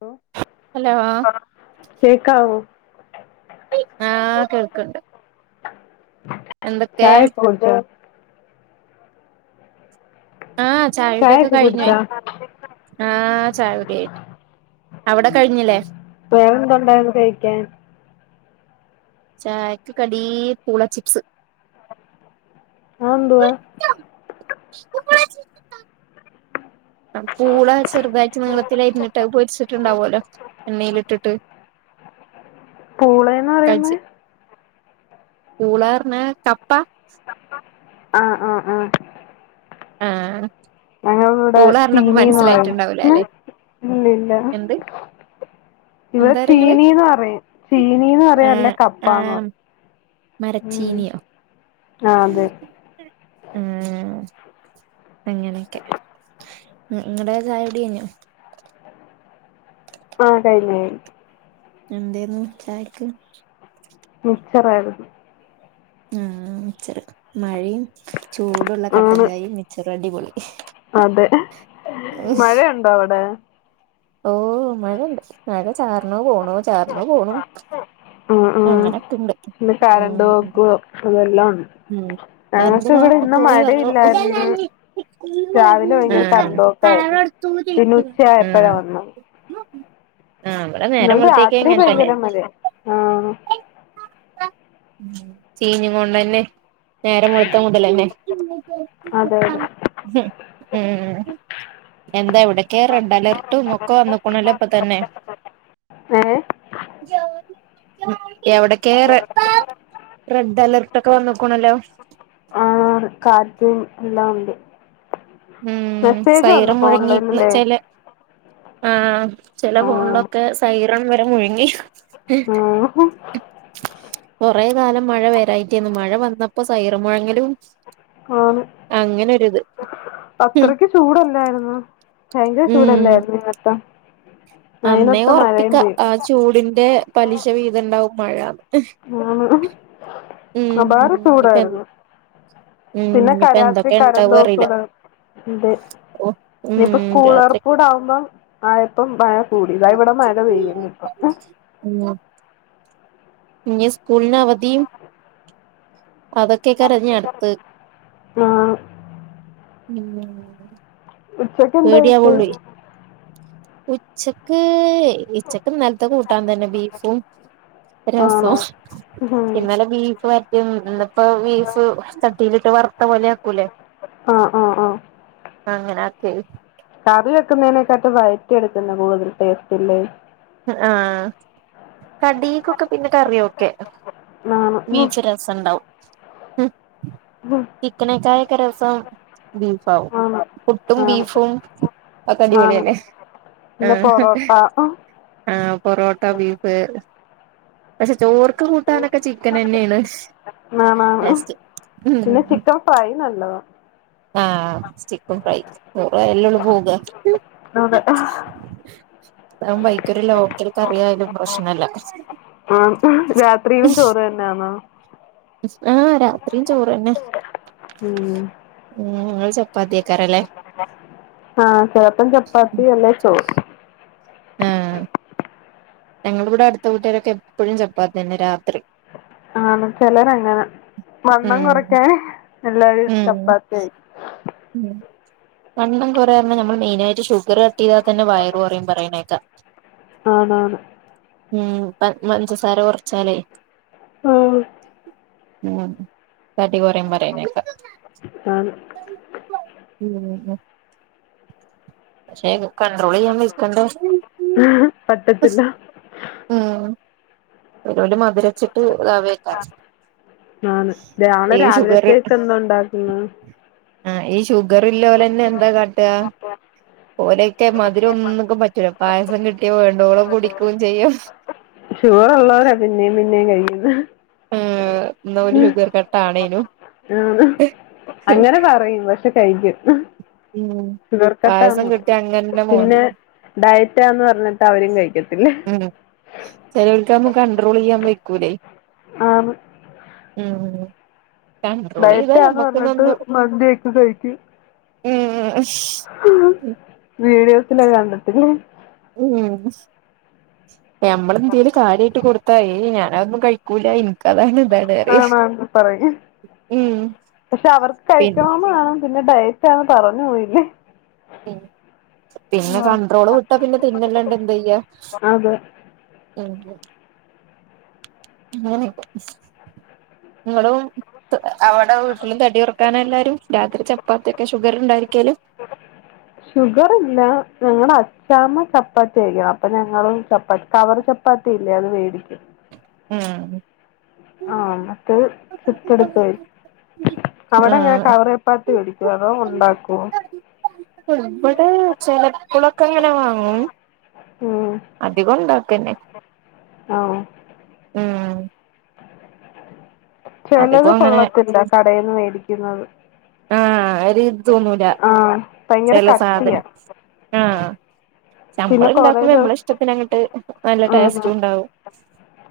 ഹ hello ആ കേക്കാവോ ആ കേൾക്കണ്ട് ചായയ കൊടുച്ച ആ ചായുടിക്കെ ചായൊക്കെ കഴിഞ്ഞേ കുടിച്ചോ ആഹ ചെയ്‌ടി ക അവിടെ കഴിഞ്ഞില്ലേ വേറെന്തുണ്ടായിരുന്നു കഴിക്കാൻ ചായക്ക് കടി പൂള ചിപ്സ് അതെന്തുവാ [unintelligible] പൂള ചെറുതാഴ്ട്ട് നീളത്തിലരുഞ്ഞിട്ട് അത് പൊരിച്ചിട്ടുണ്ടാവുലോ എണ്ണയിലട്ടിട്ട് പൂളന്ന് പറയുന്നെ പുള യെന്നു പറഞ്ഞാ കപ്പാ ആ ആ ആ ആ ഞങ്ങൾ ഇവിടെ ചീനിന്ന് പറയും മനസ്സിലായിട്ടുണ്ടാവൂല അല്ലെ ഇല്ലല്ല എന്ത് ഇവിടെ എന്താ പറയാ ഇങ്ങള് ചീനീന്ന് പറയും ചീനീന്ന് പറയും ല്ലേ ആഹ് കപ്പന്ന് ആഹ് പറയും മരച്ചീനിയോ ആ അതെ ആഹ് അങ്ങനെയൊക്കെ നിങ്ങടെ ചായ കുടി കഴിഞ്ഞോ ഹാ കയിഞ്ഞു കയിഞ്ഞു എന്തേന്നു ചായക്ക് മിച്ചറായിരുന്നു ഹാ ആ മിച്ചറ് മഴയും ചൂടുള്ള കട്ടൻ ആണ് ചായയും മിച്ചറും അടിപൊളി അതെ മഴയുണ്ടോ അവിടെ ഓ മഴണ്ട് മഴ ചാറണ് പോണ് ഉംഉം അങ്ങനൊക്കെണ്ട് പിന്നെ കറണ്ട് ഉം പോക്കും അതെല്ലാം ഉണ്ട് ഉം ഞങ്ങൾക്ക് ഇവിടെ [unintelligible] ഇന്ന് പോയി മഴയില്ലായിരുന്നു വന്നു രാവിലെ ഭയങ്കര കറണ്ട് ഹാ പോക്കായിരുന്നു ഹാ പിന്നെ ഉച്ചയായപ്പോഴാ വന്നത് ഇന്നലെ രാത്രി ഇങ്ങനെ തന്നെ ഭയങ്കര മഴയാ ആ ചീഞ്ഞ് കൊണ്ടെന്നെ നേരം വെളുത്ത മുതലന്നെ അതെ ഉം അതെ എന്താ ഇവി [unintelligible] അലർട്ടും ഒക്കൊ വന്ന്ക്ക്ണല്ലോ ഇപ്പൊ തന്നെ ഏഹ് [unintelligible] എവിടെക്കേ റെ റെഡ് അലർട്ടൊക്കെ വന്ന് [unintelligible] ആ കാറ്റും ല്ലാം ഉണ്ട് ഉം മെസ്സേജ് വന്നു സൈറം മൊഴങ്ങി ന്ന് ഫോണിലല്ലേ ചെല ആ ചെല ഫോൺലൊക്കെ സൈറം മുഴ്ങ്ങി ഹാ കൊറേ കാലം മഴ വരായിറ്റേന്ന് മഴ വന്നപ്പോ സൈറം മൊഴങ്ങലും അങ്ങനൊരിത് ഉം അത്രക്കു ചൂട് അല്ലാരുന്നോ ഭയങ്കര ഉം ചൂട് അല്ലാരുന്നോ അപ്പം അന്നേ ഒറപ്പിക്ക ആ ചൂടി ന്റെ പലിശ പെയ്തു വീതം ണ്ടാവും മഴ അബാര ചൂടാരുന്നു ഉം പിന്നെ ക ഇനിപ്പ രാത്രി എന്തൊക്കെ ഉണ്ടാവും അറിയില്ല കരണ്ടോക്കൂടെ ഇണ്ട് ഓ ഇനിയിപ്പോ ഉം രാത്രി സ്കൂളൊർപ്പൂടെ ആകുമ്പോം ആയപ്പം [unintelligible] [unintelligible] ഇവിടെ മഴ പെയ്യ്ന്നു ഇപ്പം ഉം ഇനി സ്കൂളിന് അവധിം അതൊക്കെ കരഞ്ഞ് അടുത്ത് ആ ഉം ഉച്ചക്ക് എന്താ കഴിച്ചേ പേടിയാവുള്ളൂ ഉച്ചക്ക് ഉച്ചക്ക് ഇന്നലത്തെ കൂട്ടാൻ തന്നെ ബീഫും ആണോ രസോം ഉം ഫ് വരട്ടിയത് ഇന്നിപ്പോ ബീഫ് ചട്ടിലിട്ട് വറുത്ത പോലെ ആക്കൂലേ ആ ആ ആ അങ്ങനെ ആ ക്കി കറി വെക്കുന്നേനെക്കാട്ട് വഴറ്റി എടുക്കുന്ന കൂടുതൽ ടേസ്റ്റ്ല്ലേ ആഹ് കടിക്കൊക്കെ പിന്നെ കറിയൊക്കെ ആണ് ഉം വീച്ച രസണ്ടാവും ഉം ഉം ചിക്കനേകായൊക്കെ രസം ബീഫാവും ആണ് പുട്ടും ആണ് ബീഫും ഒക്കെ അടിപൊളിയല്ലേ [unintelligible] പിന്നെ പൊറോട്ട ആ പൊറോട്ട ബീഫ് പക്ഷെ ചോറ്ക്ക് കൂട്ടാനൊക്കെ ചിക്കനെന്നെയാണ് ആണാണ് പിന്നെ ചിക്കൻ ഫ്രൈ നല്ലതാ ആ ചിക്കൻ ഫ്രൈ [unintelligible] അതെ ആഹ് അതാവുമ്പോ അയ്ക്കൊരു ലോക്കൽ കറിയായലും പ്രശ്നല്ല. ആ രാത്രിയും ചോറ് തന്നെയാന്നോ ആ രാത്രിയും ചോറന്നെ ഉം ഉം ങ്ങള് ചപ്പാത്തിക്കാരല്ലേ ആ ചെലപ്പം ചപ്പാത്തി അല്ലേ ചോറ് ആഹ് ഞങ്ങളിവിടെ അടുത്ത വീട്ടുകാരൊക്കെ എപ്പഴും ചപ്പാത്തിന്നെ രാത്രി ആന്നും ചെലരങ്ങനാ ഉം വണ്ണം കൊറക്കാ എല്ലാരും ഉം ചപ്പാത്തി ആയി ഉം വണ്ണം കൊറെയാറഞ്ഞ നമ്മള് മെയിനായിട്ട് ഷുഗർ കട്ടീതാ തന്നെ വയറ് കൊറയും പറയണേക്കാ ആണ് ആണ് ഉം പ പഞ്ചസാര കുറച്ചാലേ ആഹ് ഉം തടി കൊറയും പറയണേക്ക ആഹ് ഉം ഉം പക്ഷെ കൺട്രോള് ചെയ്യാൻ നിക്കണ്ടേ ഉം പറ്റത്തില്ല [unintelligible] മധുരിച്ചിട്ട് താവേകാരം ആന്ന് രാവിലെ രാവിലത്തേക്ക് എന്താ ഉണ്ടാക്കുന്നേ ആ ഈ ഷുഗറ് ഇല്ലോലെന്നെ എന്താ കാട്ടാ ഓലേക്ക് മധുരൊന്നുക്കും പറ്റൂല പായസം കിട്ടിയാ വേണ്ടോളം കുടിക്കും ചെയ്യും ഷുഗർ ഉള്ളോരാ പിന്നേം പിന്നേം കഴിക്കുന്നെ ആ ന്നഓൽ ഷുഗർ കട്ട്‌ ട്ടാണേനു [inaudible] ആഹ് അങ്ങനെ പറയും പക്ഷെ കഴിക്കും ഉം [inaudible] പായസം ഷുഗർക്കട്ടാന്ന് കിട്ടിയ അങ്ങന്നെ പിന്നെ മോന്തും ഡയറ്റാന്ന് പറഞ്ഞിട്ട് അവരും കഴിക്കത്തില്ല - കണ്ട്രോൾ ചെയ്യാൻ വെയ്ക്കൂലേ ആന്ന് മ്.. ഡയറ്റാന്ന് പറഞ്ഞ്ട്ട് മന്തിയെക്കെ കഴിക്കും [inaudible] മ്മ് [inaudible] തില് കണ്ടിട്ടില്ല മ് ഞമ്മളെന്തേലും കാര്യായിട്ട് കൊടുത്താ ഏയ്‌ ഞാനതൊന്നും കഴിക്കൂല ഇന്ക്കതാണ് [unintelligible] ആണാ പറയ് ഉം പക്ഷെ അവർക്ക് പിൻ കഴിക്കണോന്ന് കാണും പിന്നെ ഡയറ്റാന്ന് പറഞ്ഞു പോയില്ലേ പിന്നെ കൺണ്ട്രോള് വിട്ടാ പിന്നെ തിന്നല്ലാണ്ട് എന്തായ്യാ അതെ [inaudible] ങ്ങനെ ങ്ങളും ത അവടെ വീട്ടിലും തടി കുറക്കാനാ എല്ലാരും രാത്രി ചപ്പാത്തിയൊക്കെ ഷുഗർ ഷുഗർ ഇല്ല ഞങ്ങടെ അച്ചാമ്മ ചപ്പാത്തി കയിക്കണം അപ്പൊ ഞങ്ങളും ചപ്പാത്തി കവർ ചപ്പാത്തി ഇല്ലേ അത് വേടിക്കും മ് ആഹ് മറ്റേത് ചുറ്റെട്ക്കുവാ അവിടെങ്ങനെ ആഹ് കവർ ചപ്പാത്തി മേടിക്കോ അതോ ഉണ്ടാക്കുവോ ഇവിടെ ചെലപ്പോളൊക്കെ അങ്ങനെ വാങ്ങും മ് അധികം ഉണ്ടാക്കന്നെ ആഹ് മ്.. ചെലത് അങ്ങനെ കൊള്ളത്തില്ല കടേന്ന് മേടിക്കു ക്കുന്നത് ആഹ് ഒരിത് തോന്നൂല ആഹ് ഭയങ്കര ചില കട്ടിയാ സാധനം ആഹ് പിന്നെ നമ്മള് കൊറേ ഉണ്ടാക്കുമ്പോ നമ്മളെ ദിവസം ഇഷ്ടത്തിന് അങ്ങട്ട് നല്ല ആഹ് ടേസ്റ്റും ഉണ്ടാവും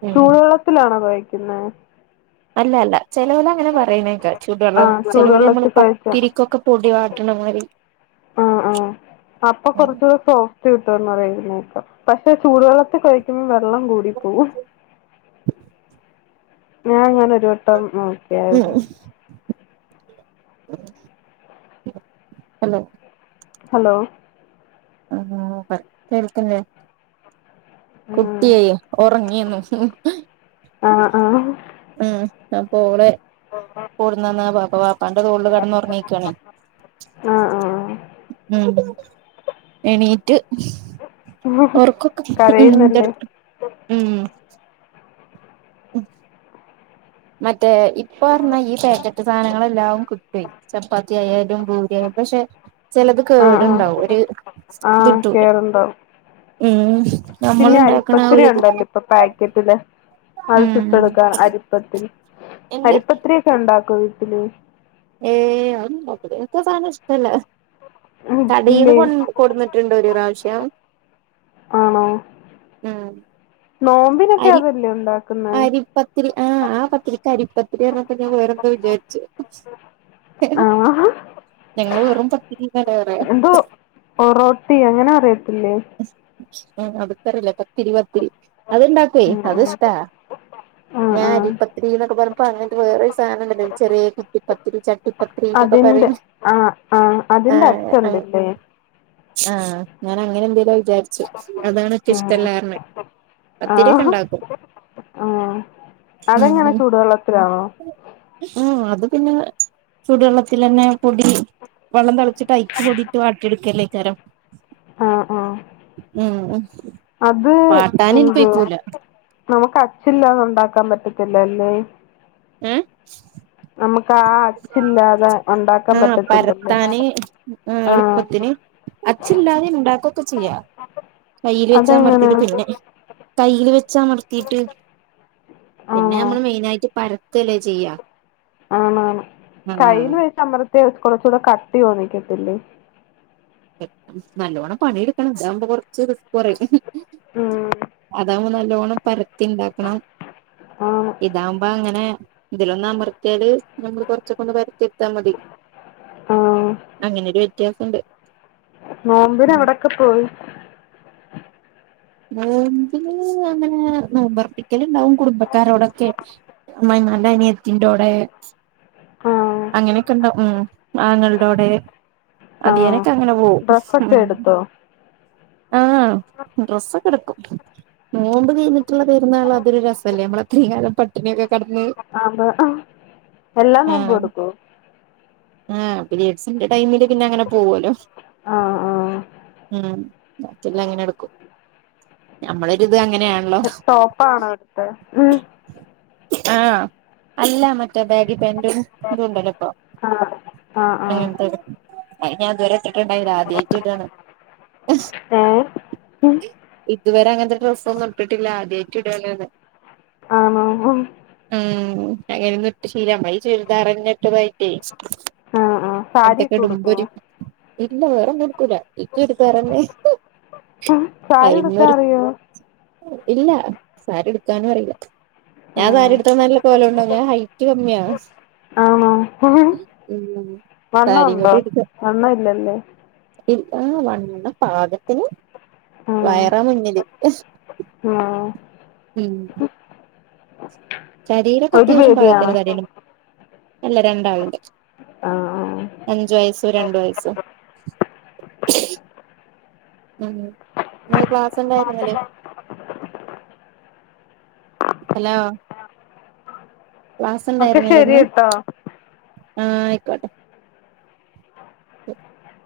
ഉം ചൂടുവെള്ളത്തിലാണോ കൊഴക്ക്ന്നേ അല്ലാ അല്ല ചെലോലങ്ങനെ പറയ്ണേക്കാ ചൂടു വെള്ളം ആഹ് ചെലോല് ഞമ്മള് ചൂടുവെള്ളത്തി കൊഴച്ച പത്തിരിക്കൊക്കെ പൊടി വാട്ട്ണ മായ്രി ആഹ് ഫ്റ്റ് കിട്ടുംന്ന് പറയ്ന്നെ കേക്കാം പക്ഷെ ചൂട് വെള്ളത്തി കൊയയ്ക്കുമ്പം വെള്ളം കൂടി പോവും ആ ഞാനാെ ര്ട്ടം നോക്ക്യാര്ന്ന് ഉം ഹലോ ഹലോ ആഹ് പറി കേൾക്ക്ല്ലേ ഉം കുട്ടിയേ ഒറങ്ങീന്നു ആഹ് ആഹ് മ് അപ്പ ഓളെ കൂടുന്നന്നാ വാപ്പ വാപ്പാന്റെ തോളിൽ കടന്ന് ഉറങ്ങീക്കാണേ ആഹ് ഉം എണീറ്റ് ആഹ് ഉറക്കൊക്കെ കരയുന്നല്ലേ ഉം [unintelligible] ഉം മ റ്റേ ഇപ്പർഞ്ഞാൽ ഈ പാക്കറ്റ് സാധങ്ങളെല്ലാം കിട്ടുവേ ചപ്പാത്തിയാലും ഭൂരിയായി പക്ഷെ ചിലത് ആഹ് ആഹ് കേടുണ്ടാവും ഒരു ഇത് ആഹ് കിട്ടൂല കേറുണ്ടാവും ഉം നമ്മള് പിന്നെ ഉണ്ടാക്കണ ആ അരിപ്പത്തിരി ഒരിത് ഉണ്ടല്ലോ ഇപ്പൊ പാക്കറ്റില് അത് ഉം ചുട്ടെടുക്ക അരിപ്പത്തിരി എന്ത് അരിപ്പത്തിരിയൊക്കെ ഉ ണ്ടാക്കോ വീട്ടില് ഏ അഒന്നും ഉണ്ടാക്കൂല്ല ഇൻക്കാ സാധനം ഇഷ്ടല്ല കടീന്ന് ഇല്ലേ കൊ കൊണ്ട്ന്നിട്ട്ണ്ട് ഒര് പ്രാവശ്യം ആണോ ഉം മ്പിനൊക്കെ അതല്ലേ ഉണ്ടാ അരി പത്തിരി ആഹ് ആഹ് പത്തിരി ക അരിപത്തിരി അറ്നാ ഞാൻ വേറെന്തോ വിചാര്ച്ച് ഏഹ് ആഹ് ഞങ്ങള് [unintelligible] പറയാ എന്തോ പൊറോട്ടി അങ്ങനെ പറി ത്തില്ലേ ആഹ് ഇത്ക്കറില പത്തിരി പത്തിരി അത് ഇണ്ടാക്ക്വേ ഉം അത് ഉം ഇഷ്ടാ ഞാ ആഹ് ആഹ് അരിപ്പത്രി ന്നൊക്കെ പറഞ്ഞപ്പോ അങ്ങൻത്തെ വേറൊരു സാധനംണ്ടല്ലോ ചെറ്യേ കുട്ടി പത്തിരി ചട്ടി അതിന്റെ ആ ആ അതിന്റെ അച്ച് ണ്ടല്ലേ ആഹ് ഞാൻ അങ്ങനെ എന്തേലും വിചാരിച്ചു അതാണ് ക്ക് ഉം ഇഷ്ടല്ലാർഞ്ഞെ പത്തിരി ഒക്കെ ആഹ് ണ്ടാക്കും ആഹ് അതെങ്ങനെ ഉം ചൂടുവെള്ളത്തിലാണോ ഉം അത് പിന്നെ ചൂടുവെള്ളത്തിലന്നെ പൊടി വെള്ളം തൾ ച്ച്ട്ടൈക്ക് പൊടിയിട്ട് വാട്ടിയെടുക്കല്ലേ തരം ആഹ് ആഹ് ഉം ഉം അത് നമുക്ക് അച്ചില്ലാതെ ഉണ്ടാക്കാൻ പറ്റ ല്ലല്ലേ ഏ കാ അച്ചില്ലാതെ ഉണ്ടാക്കാൻ ആഹ് പറ്റത്തില്ലല്ലേ പരത്താന് ആ ആഹ് എളുപ്പത്തിന് അച്ചില്ലാതെ ഉണ്ടാക്കൊക്കെ ചെയ്യാ കയ്യിൽ അതെങ്ങനെ വെച്ചമർത്തിട്ട് പിന്നെ കയ്യിൽ വെച്ചമർത്തിട്ട് പിന്നെ ആണോ നമ്മൾ മെയിൻ ആയിട്ട് പര തെല്ലെ ചെയ്യ ആണാണ് കയ്യിൽ വെച്ചമ്മർ കുറച്ചൂടി കട്ടി തോന്നിക്കത്തില്ലേ നല്ലൊണം പണിയെടുക്കണം ഇതാവകുമ്പോ കൊറച്ച് റിസ്ക് കുറയും ഉം അതവുമ്പോ ലോണം പരത്തി ഉണ്ടാക്കണം ആണ് ഇതാവുമ്പ അങ്ങനെ ഇതിലൊന്ന് അമർത്തിയാല് നമ്മള് കുറച്ചൊക്കെ ഒന്ന് പരത്തിയെടുത്ത മതി ആഹ് അങ്ങനൊരു വ്യത്യാസമുണ്ട് നോമ്പിന് എവിടക്കെ പോയി ഏഹ് പിന്നെ അങ്ങനെ നോമ്പർപ്പിക്കൽ ഉണ്ടാവും കുടുംബക്കാരോടൊക്കെ ഉമ്മമാന്റെ അനിയത്തിന്റോടെ ആഹ് അങ്ങനെയൊക്കെ ഉണ്ടാവും ഉം ആങ്ങളൻ്റോടെ അതിന്നേ ആഹ് ക്കഅങ്ങനെ പോവും ഡ്രസ്സൊക്കെ എടുത്തോ ആഹ് ഡ്രസ്സൊക്കെ എടുക്കും നോമ്പ് കഴിഞ്ഞിട്ടുള്ള പെരുന്നാള് അതൊരു രസല്ലേ നമ്മൾ അത്രയും കാലം പട്ടിണിയൊക്കെ കിടന്ന് അതാ എല്ല നോമ്പും എടുക്കുവോ ആ പിരിഡ്സിന്റെ ടൈമില് പിന്നെ അങ്ങനെ പോവോലോ ആഹ് ആഹ് ഉം മറ്റേല്ലാം അങ്ങനെ എടുക്കും നമ്മളൊരിത് അങ്ങനെയാണ് ടോപ്പാണോ എടുത്തെ ഉം ആ അല്ല മറ്റേ ബാഗി പാൻറും ഇതുണ്ടല്ലോ ഇപ്പൊ ആഹ് ആഹ് ആ ആഹ് അത് ഞാൻ ഇതുവരെ ഇട്ടിട്ടുണ്ടായില്ല ആദ്യായിട്ട് ഇടാണ്‌ ഏഹ് ഉം ഇതുവരെ അങ്ങനത്തെ ഡ്രസ്സൊന്നും ഇട്ടിട്ടില്ല ആദ്യായിട്ട് ഇടുവാണ്ന്ന് ആണോ ഉം ഉം അങ്ങനെയൊന്നും ഇട്ടു ശീലം നമ്മളീ ചുരിദാറന്നെ ഇട്ടു പോയിട്ടേ ആഹ് ആഹ് ത്തൊക്കെ സാരിയൊക്കെ ഉടുക്കോ ഇടുമ്പൊരു ഇല്ല വേറൊന്നു ഉടുക്കൂല്ല ഈ ചുരിദാറന്നെ സാരി ഉടുക്കാൻ അറിയോ ഇല്ല സാരി ഉടുക്കാനും അറിയില്ല ഞാൻ ഉം സാരി ഉടുത്ത നല്ല കോലം ഉണ്ടോ ഞാൻ ഹൈറ്റ് കമ്മിയ ഉം സാരിയും വണ്ണോണ്ടോ വണ്ണവില്ലല്ലേ ആഹ് വണ്ണം പാകത്തിന് വയറാ മുന്നില് ആ ഉം ശരീരൊക്കെ ഒരു അത്യാവശ്യം ബേബിയാണോ പാകത്തിനു താടിയെന്നെ അല്ല രണ്ടാള്ണ്ട് ആഹ് ആഹ് അഞ്ചു വയസ്സും രണ്ട് വയസ്സും ഉം ഇന്ന് ക്ലാസ് ണ്ടായിരുന്നില്ലേ ഹലോ ക്ലാസ് ഒക്കെ ഉണ്ടായിരുന്നില്ലേ ശെരി ഇന്ന് ട്ടോ ആ ആയിക്കോട്ടെ [inaudible]